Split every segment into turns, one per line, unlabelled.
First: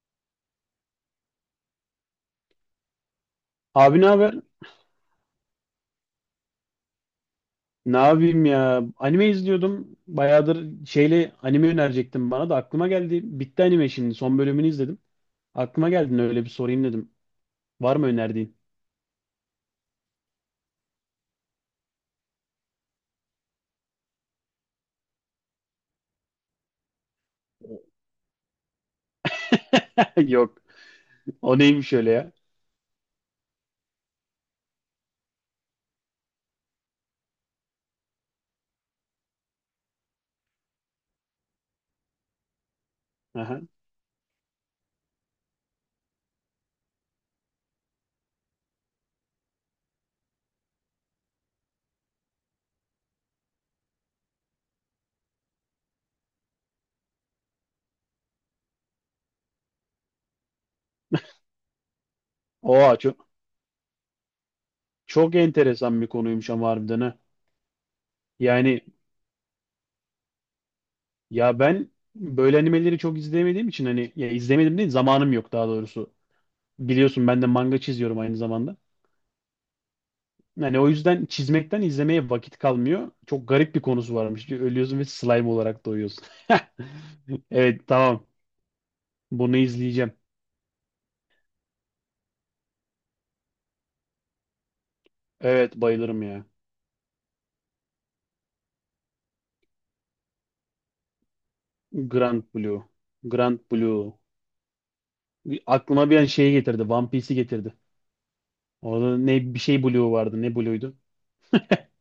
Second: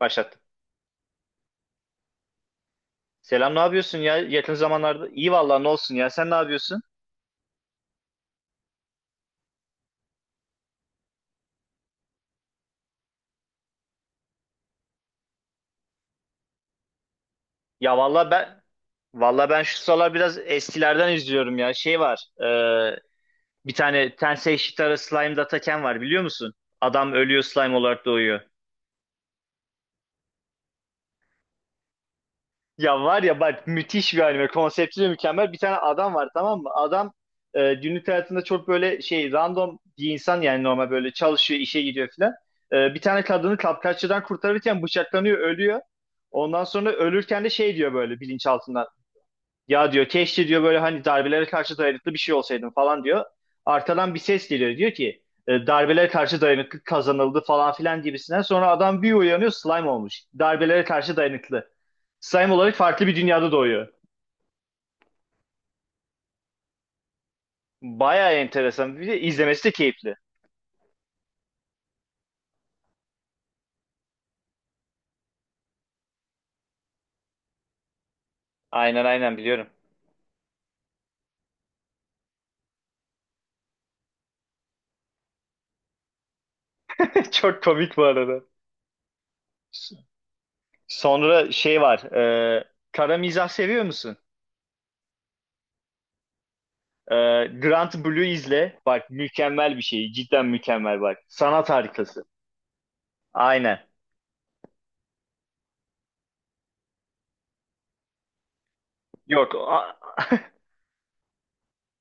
Başlattım. Selam ne yapıyorsun
Abi, ne
ya
haber?
yakın zamanlarda? İyi vallahi ne olsun ya sen ne yapıyorsun?
Ne yapayım ya? Anime izliyordum. Bayağıdır şeyle anime önerecektim, bana da aklıma geldi. Bitti anime şimdi. Son bölümünü izledim. Aklıma geldi, öyle bir sorayım dedim. Var
Ya
mı
vallahi
önerdiğin?
ben vallahi ben şu sıralar biraz eskilerden izliyorum ya. Şey var bir tane Tensei Shitara Slime Dataken var biliyor musun? Adam ölüyor slime olarak doğuyor.
Yok. O neymiş öyle ya?
Ya var ya bak müthiş bir anime. Konsepti de mükemmel. Bir tane adam var tamam mı? Adam günlük hayatında çok böyle şey random bir insan yani normal böyle çalışıyor, işe gidiyor filan. Bir tane kadını
Aha.
kapkaççıdan kurtarırken bıçaklanıyor, ölüyor. Ondan sonra ölürken de şey diyor böyle bilinçaltından. Ya diyor keşke diyor böyle hani darbelere karşı dayanıklı bir şey olsaydım falan diyor. Arkadan bir ses geliyor diyor ki darbelere karşı dayanıklı kazanıldı falan filan gibisinden. Sonra adam bir uyanıyor slime olmuş. Darbelere karşı dayanıklı. Slime olarak
Oha,
farklı bir
çok,
dünyada doğuyor.
çok enteresan bir konuymuş ama harbiden, ha.
Bayağı
Yani
enteresan. Bir de izlemesi de keyifli.
ya ben böyle animeleri çok izleyemediğim için, hani ya izlemedim değil, zamanım yok daha doğrusu. Biliyorsun ben de manga çiziyorum aynı zamanda.
Aynen aynen biliyorum.
Yani o yüzden çizmekten izlemeye vakit kalmıyor. Çok garip bir konusu varmış. Ölüyorsun ve slime olarak doğuyorsun.
Çok
Evet,
komik bu
tamam.
arada.
Bunu izleyeceğim.
Sonra şey var. Kara mizah seviyor musun?
Evet, bayılırım ya.
E, Grant Blue izle. Bak mükemmel bir şey. Cidden mükemmel bak. Sanat harikası.
Grand Blue. Grand
Aynen.
Blue. Aklıma bir an şeyi getirdi. One Piece'i getirdi. Orada
Yok.
ne bir şey Blue vardı. Ne Blue'ydu?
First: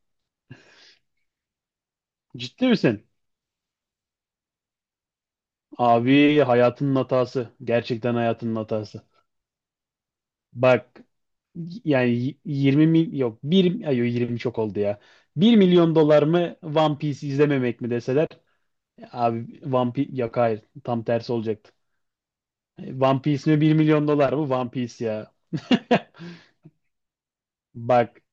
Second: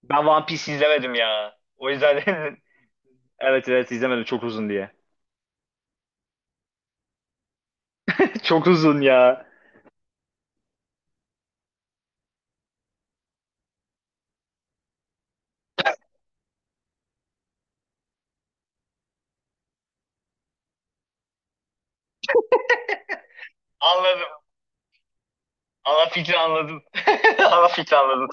Ben One Piece izlemedim ya. O yüzden
Ciddi misin?
evet evet izlemedim çok uzun diye.
Abi, hayatının hatası. Gerçekten hayatının
Çok uzun
hatası.
ya.
Bak yani 20 mil yok, bir ay yok, 20 çok oldu ya. 1 milyon dolar mı, One Piece izlememek mi deseler? Abi, One Piece. Yok, hayır, tam tersi olacaktı. One Piece mi, bir milyon
Anladım.
dolar mı? One Piece ya.
Ana fikri anladım. Ana fikri
Bak,
anladım.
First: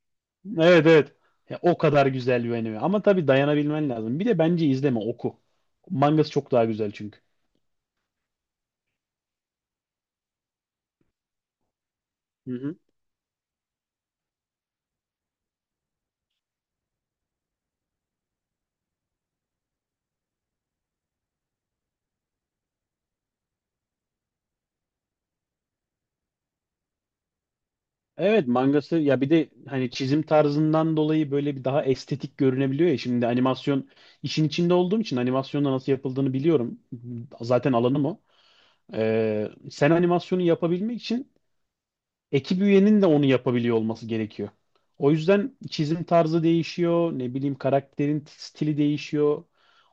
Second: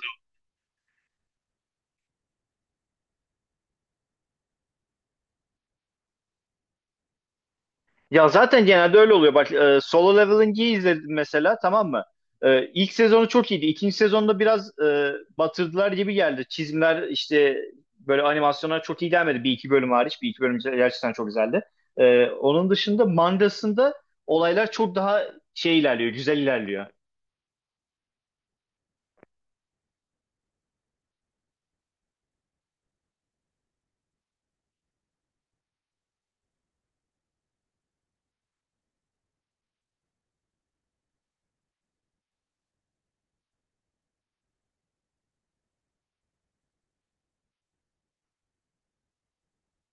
evet, evet. Ya, o kadar güzel bir anime ama tabii dayanabilmen lazım. Bir de bence izleme, oku. Mangası çok daha güzel çünkü.
Ya zaten genelde öyle oluyor. Bak Solo Leveling'i izledim mesela tamam mı?
Hı hı.
İlk sezonu çok iyiydi. İkinci sezonda biraz batırdılar gibi geldi. Çizimler işte böyle animasyonlar çok iyi gelmedi. Bir iki bölüm hariç. Bir iki bölüm gerçekten çok güzeldi. Onun dışında mangasında olaylar çok daha şey ilerliyor. Güzel ilerliyor.
Evet, mangası, ya bir de hani çizim tarzından dolayı böyle bir daha estetik görünebiliyor ya. Şimdi animasyon işin içinde olduğum için animasyonda nasıl yapıldığını biliyorum. Zaten alanım o. Sen animasyonu yapabilmek için ekip üyenin de onu yapabiliyor olması gerekiyor. O yüzden çizim tarzı değişiyor, ne bileyim karakterin stili değişiyor,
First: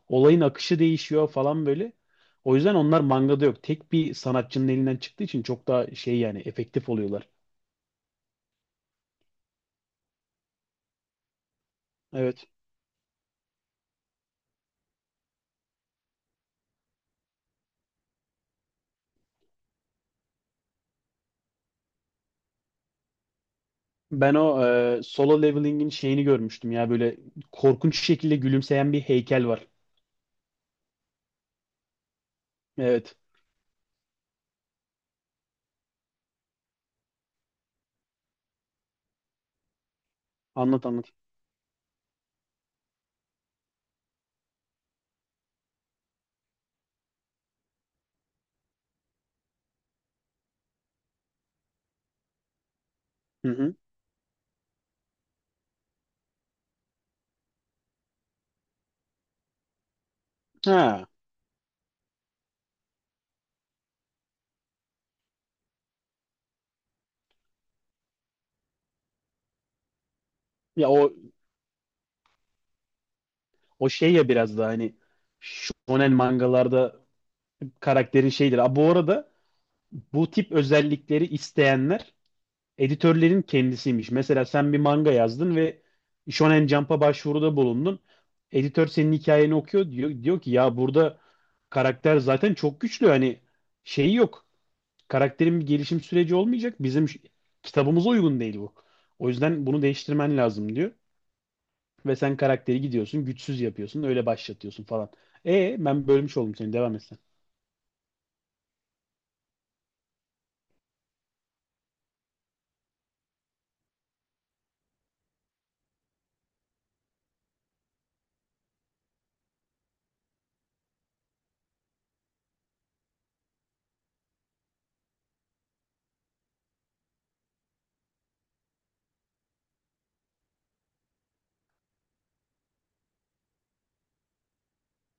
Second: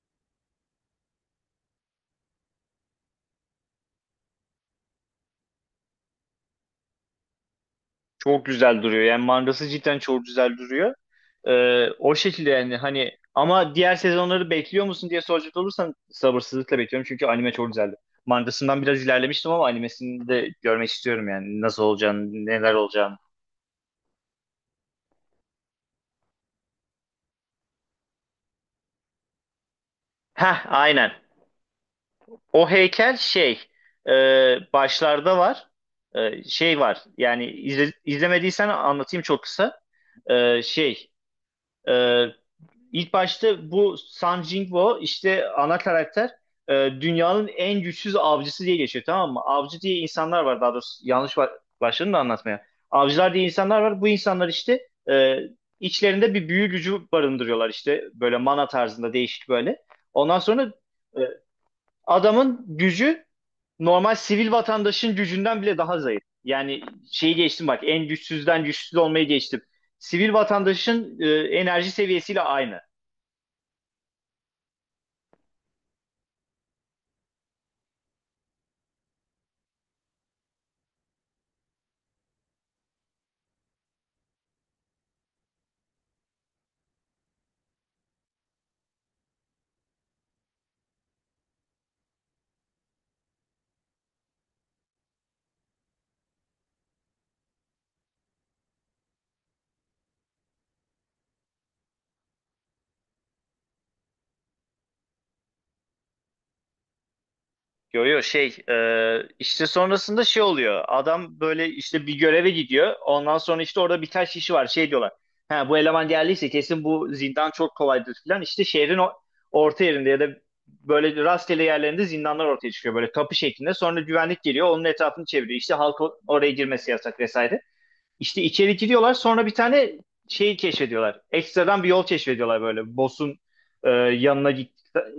olayın akışı değişiyor falan böyle. O yüzden onlar mangada yok. Tek bir sanatçının elinden çıktığı için çok daha şey, yani efektif oluyorlar.
Çok güzel duruyor. Yani mangası cidden çok güzel duruyor. O
Evet.
şekilde yani hani ama diğer sezonları bekliyor musun diye soracak olursan sabırsızlıkla bekliyorum çünkü anime çok güzeldi. Mangasından biraz ilerlemiştim ama animesini de görmek istiyorum yani nasıl olacağını, neler olacağını.
Ben o Solo Leveling'in şeyini görmüştüm ya, böyle korkunç şekilde gülümseyen bir heykel var.
Heh, aynen. O
Evet.
heykel şey e, başlarda var. Şey var yani izlemediysen anlatayım çok kısa. E,
Anlat,
şey
anlat.
e, İlk başta bu Sun Jingwo işte ana karakter e, dünyanın en güçsüz avcısı diye geçiyor tamam mı? Avcı diye insanlar var daha doğrusu yanlış başladım da anlatmaya. Avcılar diye
Hı hı.
insanlar var. Bu insanlar işte içlerinde bir büyü gücü barındırıyorlar işte böyle mana tarzında değişik böyle. Ondan sonra
Ha.
e, adamın gücü normal sivil vatandaşın gücünden bile daha zayıf. Yani şeyi geçtim bak en güçsüzden güçsüz olmayı geçtim. Sivil
Ya o
vatandaşın enerji seviyesiyle aynı.
o şey, ya biraz da hani shonen mangalarda karakterin şeydir. Aa, bu arada bu tip özellikleri isteyenler editörlerin kendisiymiş. Mesela sen bir manga yazdın ve Shonen Jump'a başvuruda bulundun. Editör senin hikayeni okuyor, diyor, diyor ki ya burada karakter zaten çok güçlü, hani şeyi yok. Karakterin bir gelişim süreci olmayacak. Bizim kitabımıza uygun değil bu. O yüzden bunu değiştirmen lazım diyor. Ve sen karakteri gidiyorsun, güçsüz yapıyorsun, öyle başlatıyorsun falan. Ben bölmüş oldum seni, devam etsen.
Yo yo şey işte sonrasında şey oluyor. Adam böyle işte bir göreve gidiyor. Ondan sonra işte orada birkaç kişi var. Şey diyorlar. Ha bu eleman geldiyse kesin bu zindan çok kolaydır falan. İşte şehrin orta yerinde ya da böyle rastgele yerlerinde zindanlar ortaya çıkıyor. Böyle kapı şeklinde. Sonra güvenlik geliyor. Onun etrafını çeviriyor. İşte halk oraya girmesi yasak vesaire. İşte içeri giriyorlar sonra bir tane şeyi keşfediyorlar. Ekstradan bir yol keşfediyorlar böyle. Boss'un yanına git,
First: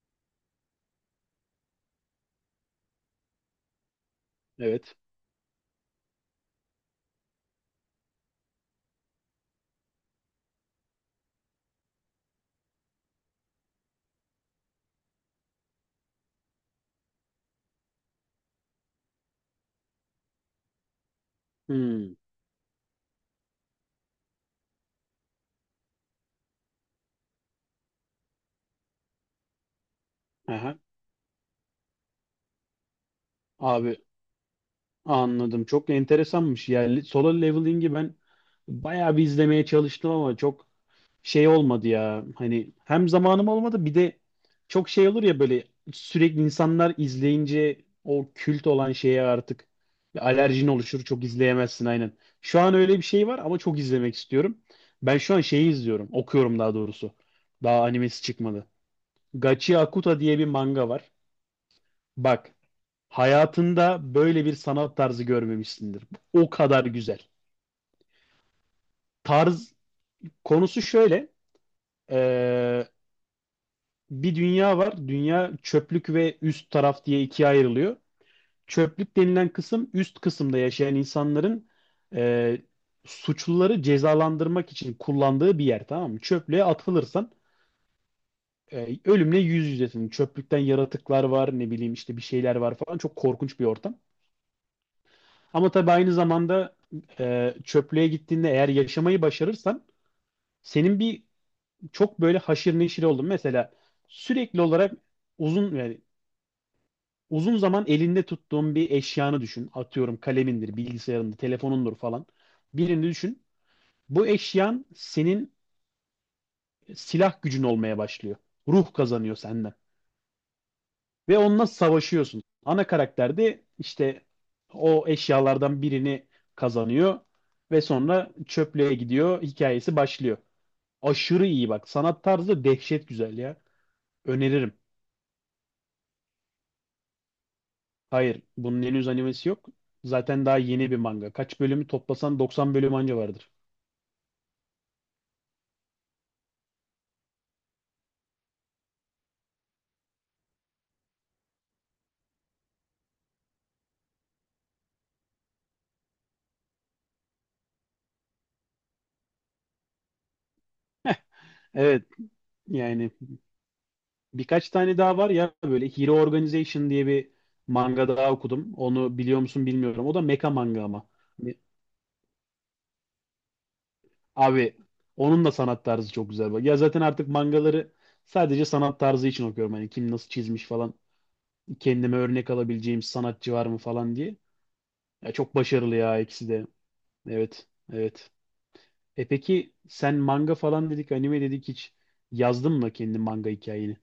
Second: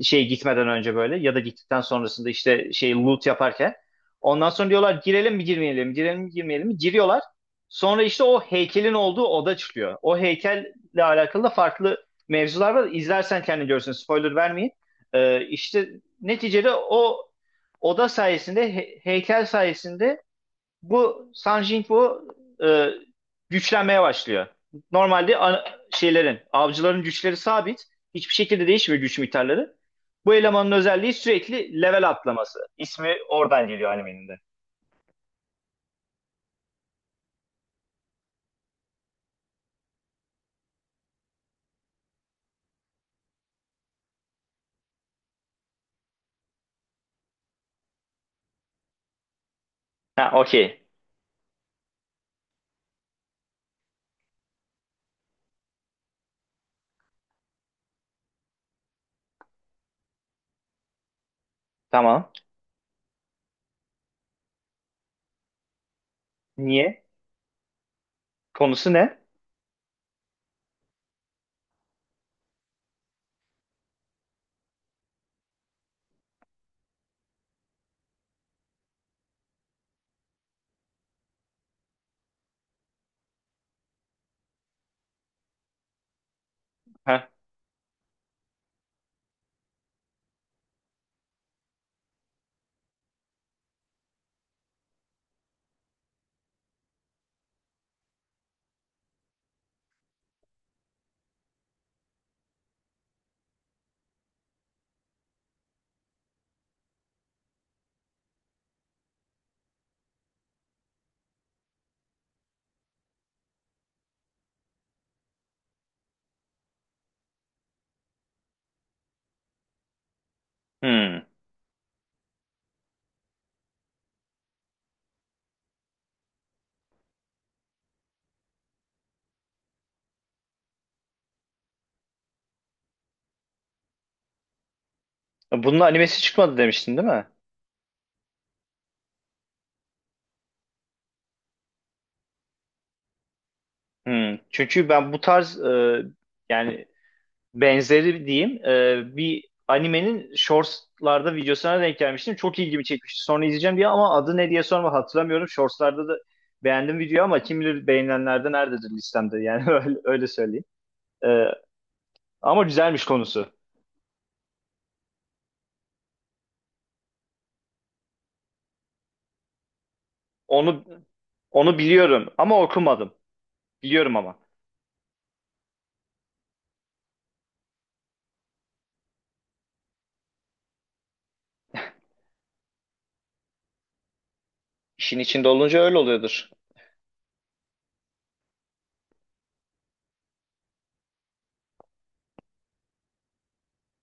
şey gitmeden önce böyle ya da gittikten sonrasında işte şey loot yaparken. Ondan sonra
Evet.
diyorlar girelim mi girmeyelim mi girelim mi girmeyelim mi giriyorlar. Sonra işte o heykelin olduğu oda çıkıyor. O heykelle alakalı da farklı mevzular var. İzlersen kendin görürsün spoiler vermeyeyim. İşte neticede o oda sayesinde heykel sayesinde bu San
Hmm.
Jinfu e, güçlenmeye başlıyor. Normalde şeylerin, avcıların güçleri sabit. Hiçbir şekilde değişmiyor güç miktarları. Bu elemanın
Aha.
özelliği sürekli level atlaması. İsmi oradan geliyor
Abi,
animenin de.
anladım. Çok enteresanmış. Yani solo leveling'i ben bayağı bir izlemeye çalıştım ama çok şey olmadı ya. Hani hem zamanım olmadı, bir de çok şey olur ya, böyle sürekli insanlar izleyince o kült olan şeye artık
Ha,
bir
okey.
alerjin oluşur. Çok izleyemezsin, aynen. Şu an öyle bir şey var ama çok izlemek istiyorum. Ben şu an şeyi izliyorum. Okuyorum daha doğrusu. Daha animesi çıkmadı. Gachi Akuta diye bir manga var.
Tamam.
Bak, hayatında böyle bir sanat tarzı görmemişsindir. O kadar
Niye?
güzel.
Konusu ne?
Tarz, konusu şöyle. Bir dünya var. Dünya çöplük ve üst taraf diye ikiye ayrılıyor. Çöplük denilen kısım, üst kısımda yaşayan insanların e, suçluları cezalandırmak için kullandığı bir yer, tamam mı? Çöplüğe
Ha,
atılırsan ölümle yüz yüzesin. Çöplükten yaratıklar var, ne bileyim işte bir şeyler var falan, çok korkunç bir ortam. Ama tabii aynı zamanda çöplüğe gittiğinde eğer yaşamayı başarırsan, senin bir çok böyle haşır neşir oldun. Mesela sürekli olarak uzun yani uzun zaman elinde tuttuğun bir eşyanı düşün. Atıyorum kalemindir, bilgisayarındır, telefonundur falan. Birini düşün. Bu eşyan senin silah gücün olmaya başlıyor. Ruh kazanıyor senden.
hmm.
Ve onunla savaşıyorsun. Ana karakter de işte o eşyalardan birini kazanıyor ve sonra çöplüğe gidiyor. Hikayesi başlıyor. Aşırı iyi, bak. Sanat tarzı dehşet güzel ya. Öneririm.
Bunun animesi çıkmadı demiştin değil mi?
Hayır, bunun henüz animesi yok. Zaten daha yeni bir manga. Kaç bölümü toplasan 90 bölüm anca vardır.
Hmm. Çünkü ben bu tarz yani benzeri diyeyim bir animenin shortslarda videosuna denk gelmiştim. Çok ilgimi çekmişti. Sonra izleyeceğim diye ama adı ne diye sorma hatırlamıyorum. Shortslarda da beğendim video ama kim bilir beğenilenlerde nerededir listemde yani öyle, öyle söyleyeyim. E,
Evet,
Ama güzelmiş
yani
konusu.
birkaç tane daha var ya, böyle Hero Organization diye bir manga daha okudum. Onu biliyor musun bilmiyorum. O da mecha manga
Onu
ama. Hani,
onu biliyorum ama okumadım. Biliyorum ama.
abi, onun da sanat tarzı çok güzel. Bak. Ya zaten artık mangaları sadece sanat tarzı için okuyorum. Hani kim nasıl çizmiş falan. Kendime örnek alabileceğim sanatçı var mı falan diye.
İşin
Ya
içinde
çok
olunca
başarılı
öyle
ya,
oluyordur.
ikisi de. Evet, evet. Peki sen, manga falan dedik, anime dedik, hiç yazdın mı kendi manga hikayeni?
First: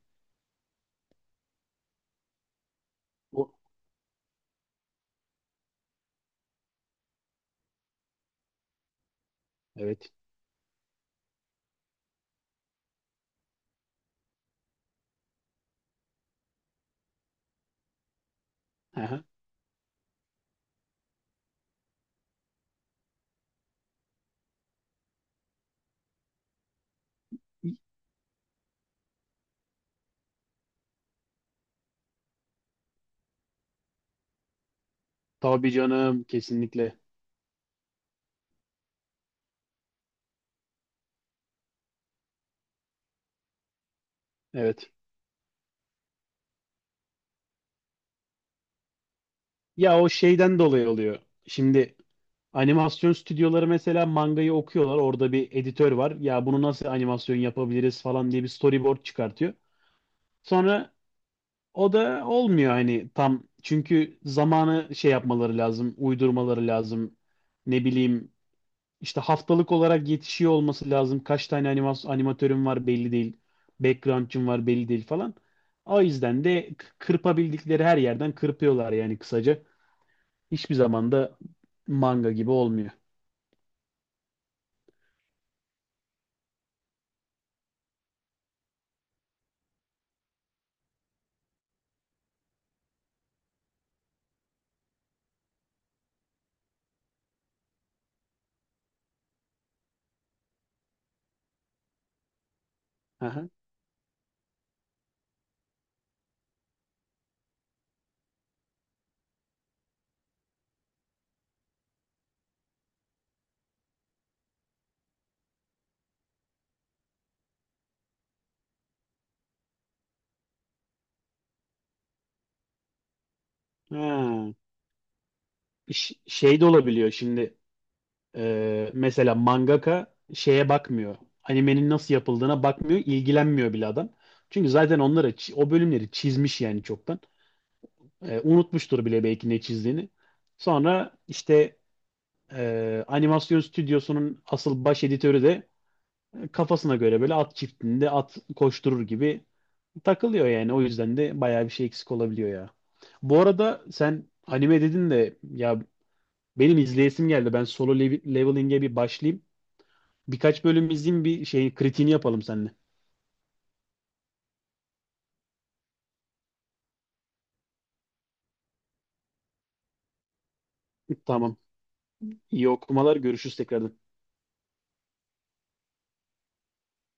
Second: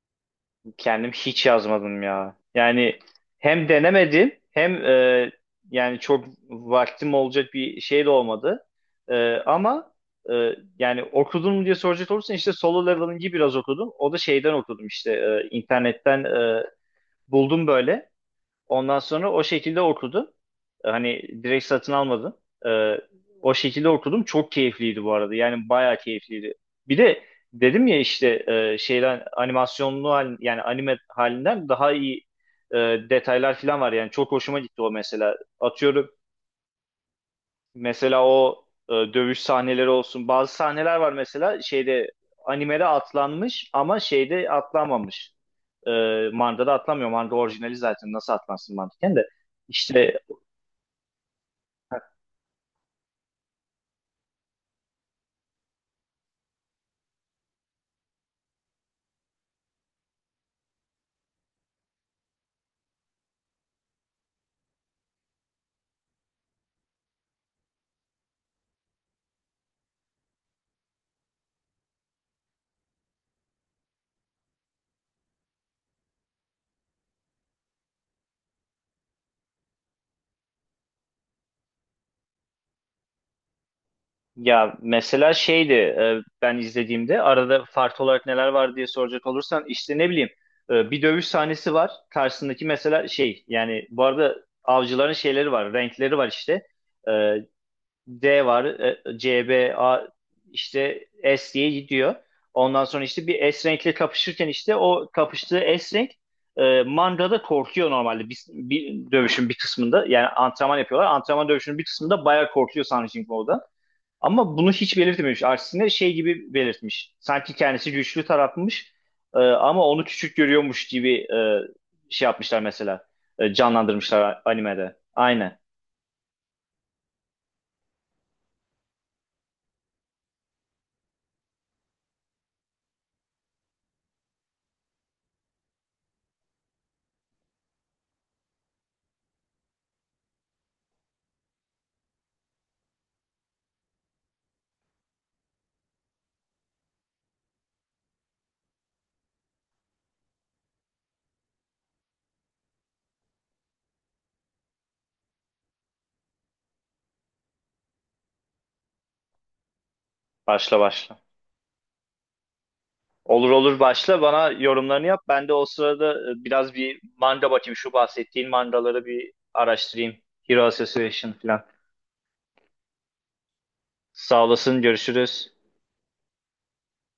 Kendim hiç yazmadım ya. Yani
O.
hem denemedim hem yani çok vaktim olacak bir şey de olmadı. Ama
Evet.
e, yani okudun mu diye soracak olursan işte Solo Leveling'i biraz okudum. O da şeyden okudum işte internetten buldum böyle. Ondan
Hı.
sonra o şekilde okudum. Hani direkt satın almadım. Ee, o şekilde okudum. Çok keyifliydi bu arada. Yani bayağı keyifliydi. Bir de dedim ya işte şeyden animasyonlu hal, yani anime halinden daha iyi e, detaylar falan var. Yani çok hoşuma gitti o mesela.
Tabii
Atıyorum
canım, kesinlikle.
mesela o dövüş sahneleri olsun. Bazı sahneler var mesela şeyde animede atlanmış ama şeyde
Evet.
atlanmamış. E, Manga'da atlamıyor. Manga orijinali zaten nasıl atlansın mantıken de.
Ya o
İşte
şeyden dolayı oluyor. Şimdi animasyon stüdyoları mesela mangayı okuyorlar. Orada bir editör var. Ya bunu nasıl animasyon yapabiliriz falan diye bir storyboard çıkartıyor. Sonra o da olmuyor hani tam, çünkü zamanı şey yapmaları lazım, uydurmaları lazım. Ne bileyim, işte haftalık olarak yetişiyor olması lazım. Kaç tane animatörüm var belli değil. Background'cum var belli değil falan. O yüzden de kırpabildikleri her yerden kırpıyorlar yani kısaca. Hiçbir zaman da manga gibi olmuyor.
ya mesela şeydi ben izlediğimde arada farklı olarak neler var diye soracak olursan işte ne bileyim bir dövüş sahnesi var. Karşısındaki mesela şey yani bu arada avcıların şeyleri var renkleri var işte. E, D var, C, B, A işte S diye gidiyor. Ondan sonra işte
Aha.
bir S renkle kapışırken işte o kapıştığı S renk Manga'da korkuyor normalde bir, bir dövüşün bir kısmında. Yani antrenman yapıyorlar. Antrenman dövüşünün bir kısmında bayağı korkuyor Sun Jingwo'da. Ama bunu hiç belirtmemiş. Aksine şey gibi belirtmiş. Sanki kendisi güçlü tarafmış ama onu küçük görüyormuş gibi şey yapmışlar mesela. Canlandırmışlar
Ha.
animede. Aynen.
Şey de olabiliyor şimdi. Mesela mangaka şeye bakmıyor. Animenin nasıl yapıldığına bakmıyor, ilgilenmiyor bile adam. Çünkü zaten onları o bölümleri çizmiş yani çoktan. Unutmuştur bile belki ne çizdiğini. Sonra işte animasyon stüdyosunun asıl baş editörü de kafasına göre böyle at çiftliğinde at koşturur gibi takılıyor yani. O yüzden de bayağı bir şey eksik olabiliyor ya. Bu arada sen anime dedin de ya, benim izleyesim geldi. Ben Solo Leveling'e bir başlayayım. Birkaç
Başla
bölüm
başla.
izleyeyim, bir şey, kritiğini yapalım seninle.
Olur olur başla bana yorumlarını yap. Ben de o sırada biraz bir manga bakayım. Şu bahsettiğin mangaları bir araştırayım. Hero Association
Tamam.
falan.
İyi okumalar. Görüşürüz tekrardan.
Sağ olasın görüşürüz.